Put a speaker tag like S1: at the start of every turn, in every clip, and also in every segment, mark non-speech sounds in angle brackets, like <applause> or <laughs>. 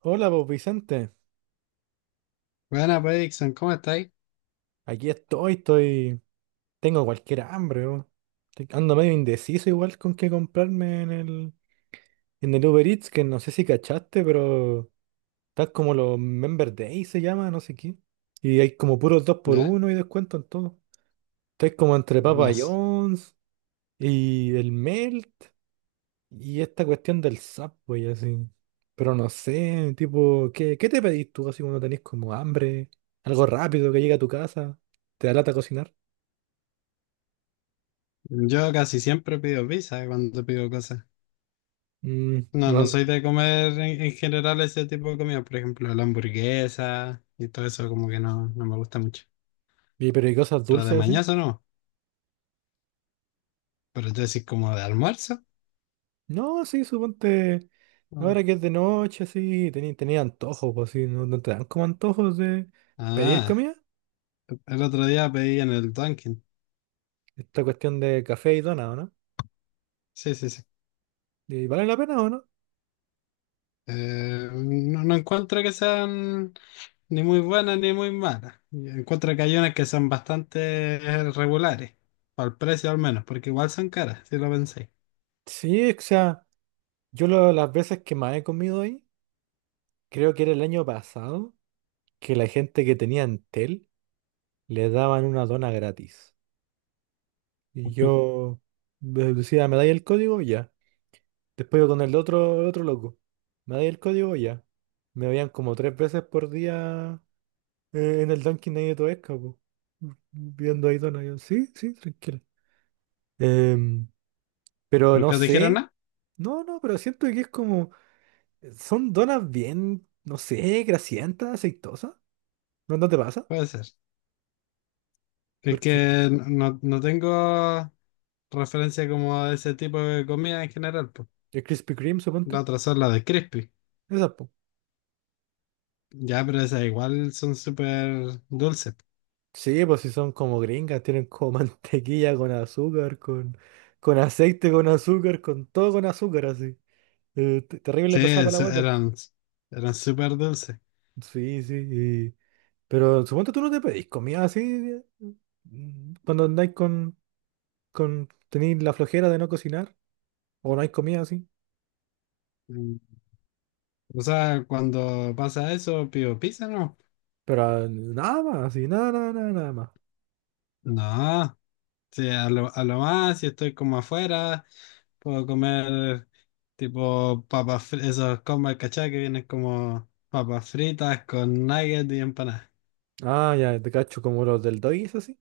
S1: Hola, pues Vicente.
S2: Buena, pues, Dixon, ¿cómo estáis?
S1: Aquí estoy. Tengo cualquier hambre, weón. Ando medio indeciso igual con qué comprarme en el Uber Eats, que no sé si cachaste, pero está como los Member Day se llama, no sé qué. Y hay como puros dos por
S2: ¿Ya?
S1: uno y descuento en todo. Estoy como entre Papa
S2: No sé.
S1: John's y el Melt y esta cuestión del Subway, así. Pero no sé, tipo, ¿qué te pedís tú así cuando tenés como hambre? Algo rápido que llegue a tu casa. ¿Te da lata cocinar?
S2: Yo casi siempre pido pizza, cuando pido cosas.
S1: Mm, y,
S2: No, no
S1: van-
S2: soy de comer en, en general ese tipo de comida. Por ejemplo, la hamburguesa y todo eso como que no me gusta mucho.
S1: pero ¿y cosas
S2: Pero de
S1: dulces así?
S2: mañana no. Pero yo decís como de almuerzo.
S1: No, sí, suponte.
S2: No.
S1: Ahora que es de noche, así, tenía antojos, pues sí, ¿no, no te dan como antojos de pedir
S2: Ah,
S1: comida?
S2: el otro día pedí en el Dunkin'.
S1: Esta cuestión de café y dona, ¿o no?
S2: Sí, sí, sí.
S1: ¿Y vale la pena o no?
S2: No, no encuentro que sean ni muy buenas ni muy malas. Yo encuentro que hay unas que son bastante regulares, para el precio al menos, porque igual son caras, si lo pensáis.
S1: Sí, o sea, las veces que más he comido ahí, creo que era el año pasado, que la gente que tenía Entel le daban una dona gratis. Y yo decía, ¿me dais el código? Ya. Después iba con el otro loco. Me dais el código ya. Me veían como tres veces por día en el Dunkin' ahí de Toesca, po. Viendo ahí Dona. Yo, sí, sí, tranquilo. Em, pero no
S2: ¿Nunca te dijeron
S1: sé.
S2: nada?
S1: No, no, pero siento que es como. Son donas bien, no sé, grasientas, aceitosas. ¿No, no te pasa?
S2: Puede ser. Es
S1: Porque
S2: que no, no tengo referencia como a ese tipo de comida en general, pues.
S1: el Krispy Kreme, suponte.
S2: La otra son las de crispy.
S1: Esas, po.
S2: Ya, pero esas igual son súper dulces.
S1: Sí, pues si son como gringas, tienen como <laughs> mantequilla con azúcar, con aceite, con azúcar, con todo con azúcar, así. Terrible
S2: Sí,
S1: le pasaba para la guata.
S2: eran, eran súper dulces.
S1: Sí, sí. Pero supongo tú no te pedís comida así cuando andáis con tenéis la flojera de no cocinar o no hay comida así.
S2: Mm. O sea, cuando pasa eso, pido pizza, ¿no?
S1: Pero ah, nada más, así, nada, nada, nada, nada más.
S2: No. Sí, a lo más, si estoy como afuera, puedo comer tipo papas, esos combos, ¿cachai? Que vienen como papas fritas con nuggets y empanadas.
S1: Ah, ya, te cacho como los del Doggies así.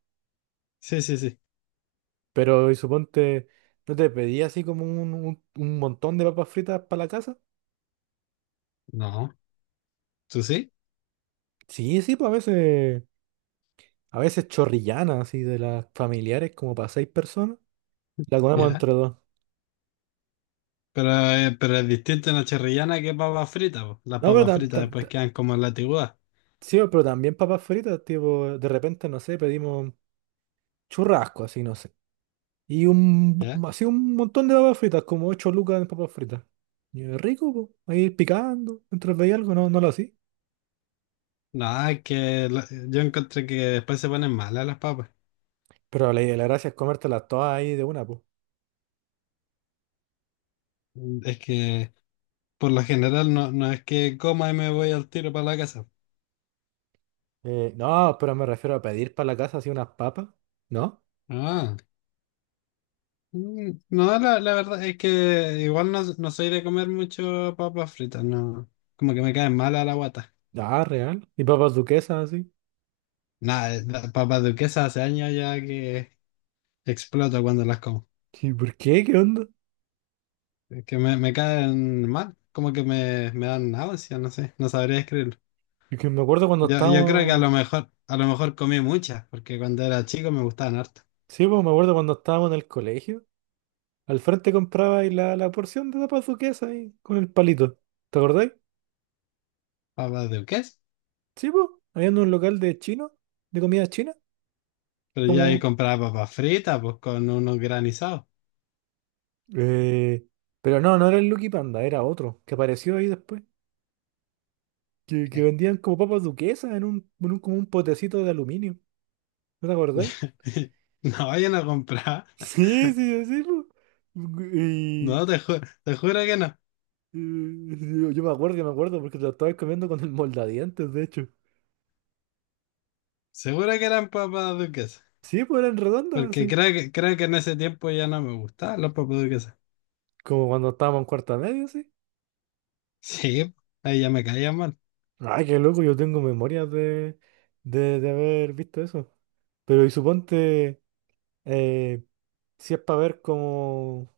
S2: Sí, sí, sí.
S1: Pero y suponte, ¿no te pedí así como un montón de papas fritas para la casa?
S2: No, tú sí,
S1: Sí, sí, pues a veces chorrillanas así de las familiares como para seis personas. La comemos
S2: ya.
S1: entre dos.
S2: Pero, pero es distinto en la chorrillana que papas fritas, po. Las
S1: No, pero
S2: papas fritas
S1: también.
S2: después quedan como en la tiguada,
S1: Sí, pero también papas fritas, tipo, de repente, no sé, pedimos churrasco, así, no sé. Y
S2: ¿ya?
S1: así un montón de papas fritas, como 8 lucas en papas fritas. Y es rico, po, ahí picando, mientras veía algo, no, no lo hacía.
S2: No, es que yo encontré que después se ponen malas las papas.
S1: Pero la gracia es comértelas todas ahí de una, po.
S2: Es que por lo general no, no es que coma y me voy al tiro para la casa.
S1: No, pero me refiero a pedir para la casa así unas papas, ¿no?
S2: Ah. Mm, no, la verdad es que igual no, no soy de comer mucho papas fritas, no. Como que me caen mal a la guata.
S1: Ah, real. Y papas duquesas, así.
S2: Nada, las papas duquesas hace años ya que exploto cuando las como.
S1: ¿Y por qué? ¿Qué onda?
S2: Es que me caen mal, como que me dan náuseas, no sé, no sabría escribirlo.
S1: Y que me acuerdo cuando
S2: Yo creo que a
S1: estábamos…
S2: lo mejor, a lo mejor comí muchas, porque cuando era chico me gustaban harto
S1: Sí, pues me acuerdo cuando estábamos en el colegio. Al frente comprabais la porción de papas duquesa ahí con el palito. ¿Te acordáis?
S2: papas duquesas.
S1: Sí, pues. Había un local de chino, de comida china,
S2: Pero ya ahí
S1: como…
S2: compraba papas fritas, pues con unos granizados.
S1: eh, pero no, no era el Lucky Panda, era otro, que apareció ahí después. Que
S2: Ok.
S1: vendían como papas duquesas en como un potecito de aluminio. ¿No te acordáis? <laughs>
S2: <laughs> No, vayan a comprar.
S1: Sí, sí, sí, po. Y,
S2: No, te juro que no.
S1: yo me acuerdo, yo me acuerdo, porque te lo estabas comiendo con el moldadientes, de hecho.
S2: Seguro que eran papas duquesas.
S1: Sí, pues eran redondas,
S2: Porque
S1: así.
S2: creo que en ese tiempo ya no me gustaban las papas duquesas.
S1: Como cuando estábamos en cuarta media, sí.
S2: Sí, ahí ya me caían mal.
S1: Ay, qué loco, yo tengo memorias de, de haber visto eso. Pero y suponte, eh, si es para ver como…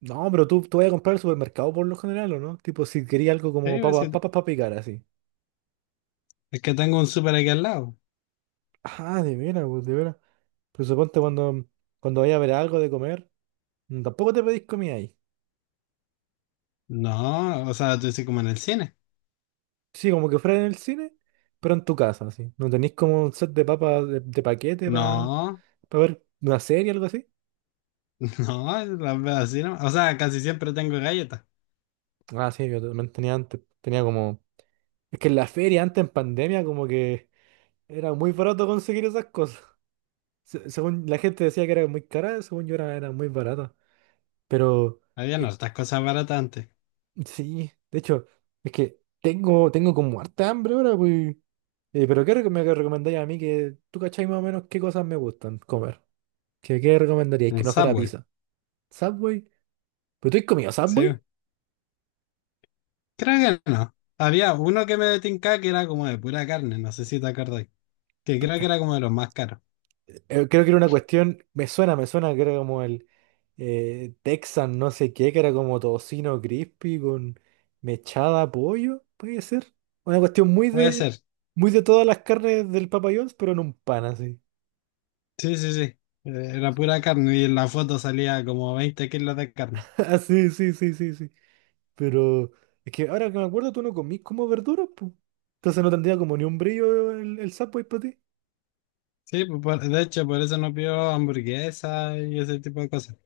S1: No, pero tú vas a comprar al supermercado por lo general, ¿o no? Tipo, si quería algo
S2: Sí,
S1: como
S2: pues
S1: papas
S2: sí,
S1: papas para picar, así.
S2: es que tengo un súper aquí al lado.
S1: Ah, de veras, pues, de veras. Pero suponte cuando, cuando vayas a ver algo de comer, tampoco te pedís comida ahí.
S2: No, o sea, tú dices como en el cine.
S1: Sí, como que fuera en el cine, pero en tu casa, así. ¿No tenéis como un set de papas de paquete para
S2: No,
S1: ver una serie o algo así?
S2: <laughs> no, las veo así, ¿no? O sea, casi siempre tengo galletas.
S1: Ah, sí, yo también tenía antes. Tenía como… Es que en la feria antes en pandemia como que era muy barato conseguir esas cosas. Según la gente decía que era muy cara, según yo era muy barata. Pero
S2: Había no
S1: eh,
S2: estas cosas baratas antes.
S1: sí, de hecho, es que tengo como harta hambre ahora, pues. Pero ¿qué me recomendáis a mí que tú cacháis más o menos qué cosas me gustan comer? ¿Qué recomendaríais
S2: Un
S1: que no fuera
S2: Subway,
S1: pizza? ¿Subway? ¿Pero tú has comido
S2: sí.
S1: Subway?
S2: Creo que no. Había uno que me tincaba que era como de pura carne, no sé si te acordás. Que creo que era como de los más caros.
S1: Creo que era una cuestión, me suena que era como el Texan no sé qué, que era como tocino crispy con mechada pollo, puede ser. Una cuestión
S2: Puede ser.
S1: muy de todas las carnes del Papa John's, pero en un pan así.
S2: Sí, sí, sí. Era
S1: Sí.
S2: pura carne y en la foto salía como 20 kilos de carne.
S1: <laughs> Ah, sí, sí, sí, sí, sí. Pero es que ahora que me acuerdo, tú no comís como verduras, pues. Entonces no tendría como ni un brillo el Subway para ti.
S2: Sí, pues, de hecho, por eso no pido hamburguesa y ese tipo de cosas.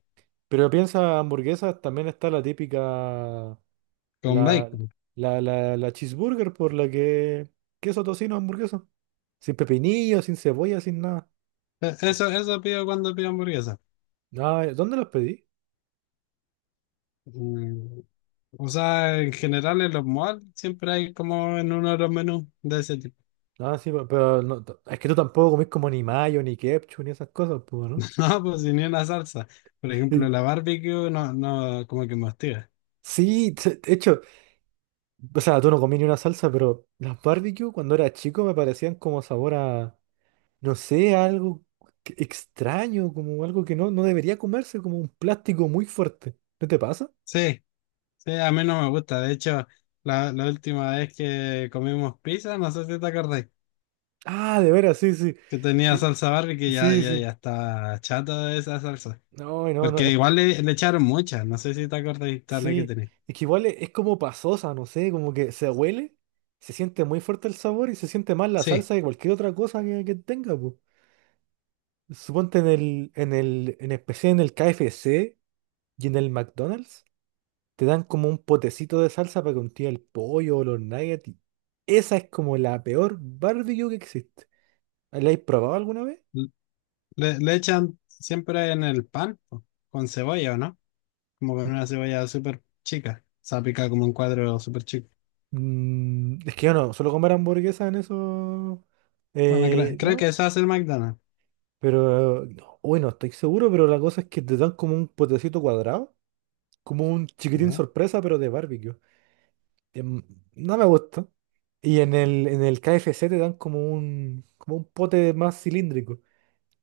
S1: Pero piensa hamburguesas, también está la típica.
S2: Con
S1: La,
S2: bacon.
S1: la cheeseburger por la que queso tocino hamburguesa. Sin pepinillo, sin cebolla, sin nada. Oh.
S2: Eso, eso pido cuando pido hamburguesa.
S1: Ah, ¿dónde las pedí?
S2: Mm, o sea, en general en los malls siempre hay como en uno de los menús de ese tipo.
S1: Ah, sí, pero no, es que tú tampoco comís como ni mayo, ni ketchup, ni esas cosas, pues, ¿no?
S2: <laughs> No, pues sin ni una salsa. Por
S1: Y-
S2: ejemplo, la barbecue no, no, como que me hostiga.
S1: Sí, de hecho, o sea, tú no comí ni una salsa, pero las barbecue cuando era chico me parecían como sabor a, no sé, a algo extraño, como algo que no, no debería comerse, como un plástico muy fuerte. ¿No te pasa?
S2: Sí, sí, a mí no me gusta. De hecho, la última vez que comimos pizza, no sé si te acordás.
S1: Ah, de veras, sí, sí.
S2: Que tenía
S1: Que-
S2: salsa Barbie que
S1: sí, sí.
S2: ya está chata de esa salsa.
S1: No, no, no,
S2: Porque
S1: es
S2: igual
S1: que
S2: le echaron mucha, no sé si te acuerdas de la que
S1: sí.
S2: tenía.
S1: Es que igual es como pasosa, no sé, como que se huele, se siente muy fuerte el sabor y se siente más la
S2: Sí,
S1: salsa que cualquier otra cosa que tenga, pues. Suponte en en especial en el KFC y en el McDonald's, te dan como un potecito de salsa para que untía el pollo o los nuggets. Esa es como la peor barbecue que existe. ¿La habéis probado alguna vez?
S2: le echan siempre en el pan, po, con cebolla, ¿o no? Como con una cebolla súper chica, se pica como un cuadro súper chico.
S1: Es que yo no, suelo comer hamburguesas en esos
S2: Bueno, creo
S1: lados.
S2: que eso hace el McDonald's,
S1: Pero, no, uy, no estoy seguro, pero la cosa es que te dan como un potecito cuadrado, como un chiquitín
S2: ¿ya?
S1: sorpresa, pero de barbecue. Em, no me gusta. Y en el KFC te dan como como un pote más cilíndrico,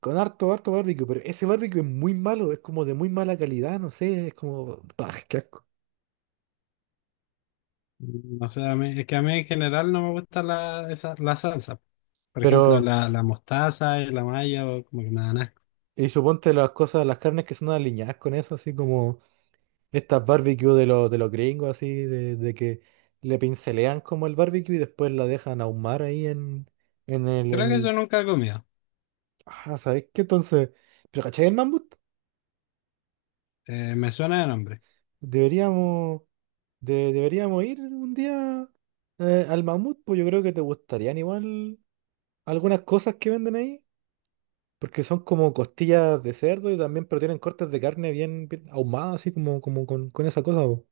S1: con harto, harto barbecue, pero ese barbecue es muy malo, es como de muy mala calidad, no sé, es como, bah, qué asco.
S2: Mm, no sé, es que a mí en general no me gusta la, esa, la salsa. Por ejemplo,
S1: Pero,
S2: la mostaza y la mayo, como que me dan asco.
S1: y suponte las cosas, las carnes que son alineadas con eso, así como estas barbecue de los gringos, así, de que le pincelean como el barbecue y después la dejan ahumar ahí en el, en
S2: Creo que eso
S1: el...
S2: nunca he comido.
S1: Ah, ¿sabes qué? Entonces, ¿pero cachai el mamut?
S2: Me suena de nombre.
S1: Deberíamos, deberíamos ir un día al mamut, pues yo creo que te gustarían igual algunas cosas que venden ahí, porque son como costillas de cerdo y también, pero tienen cortes de carne bien, bien ahumadas, así como, como con esa cosa, po.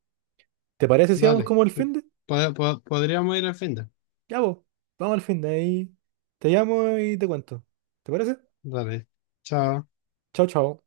S1: ¿Te parece si vamos
S2: Dale.
S1: como el fin?
S2: Podríamos ir al fin de.
S1: Ya vos, vamos al fin de ahí. Te llamo y te cuento. ¿Te parece?
S2: Dale. Chao.
S1: Chao, chao.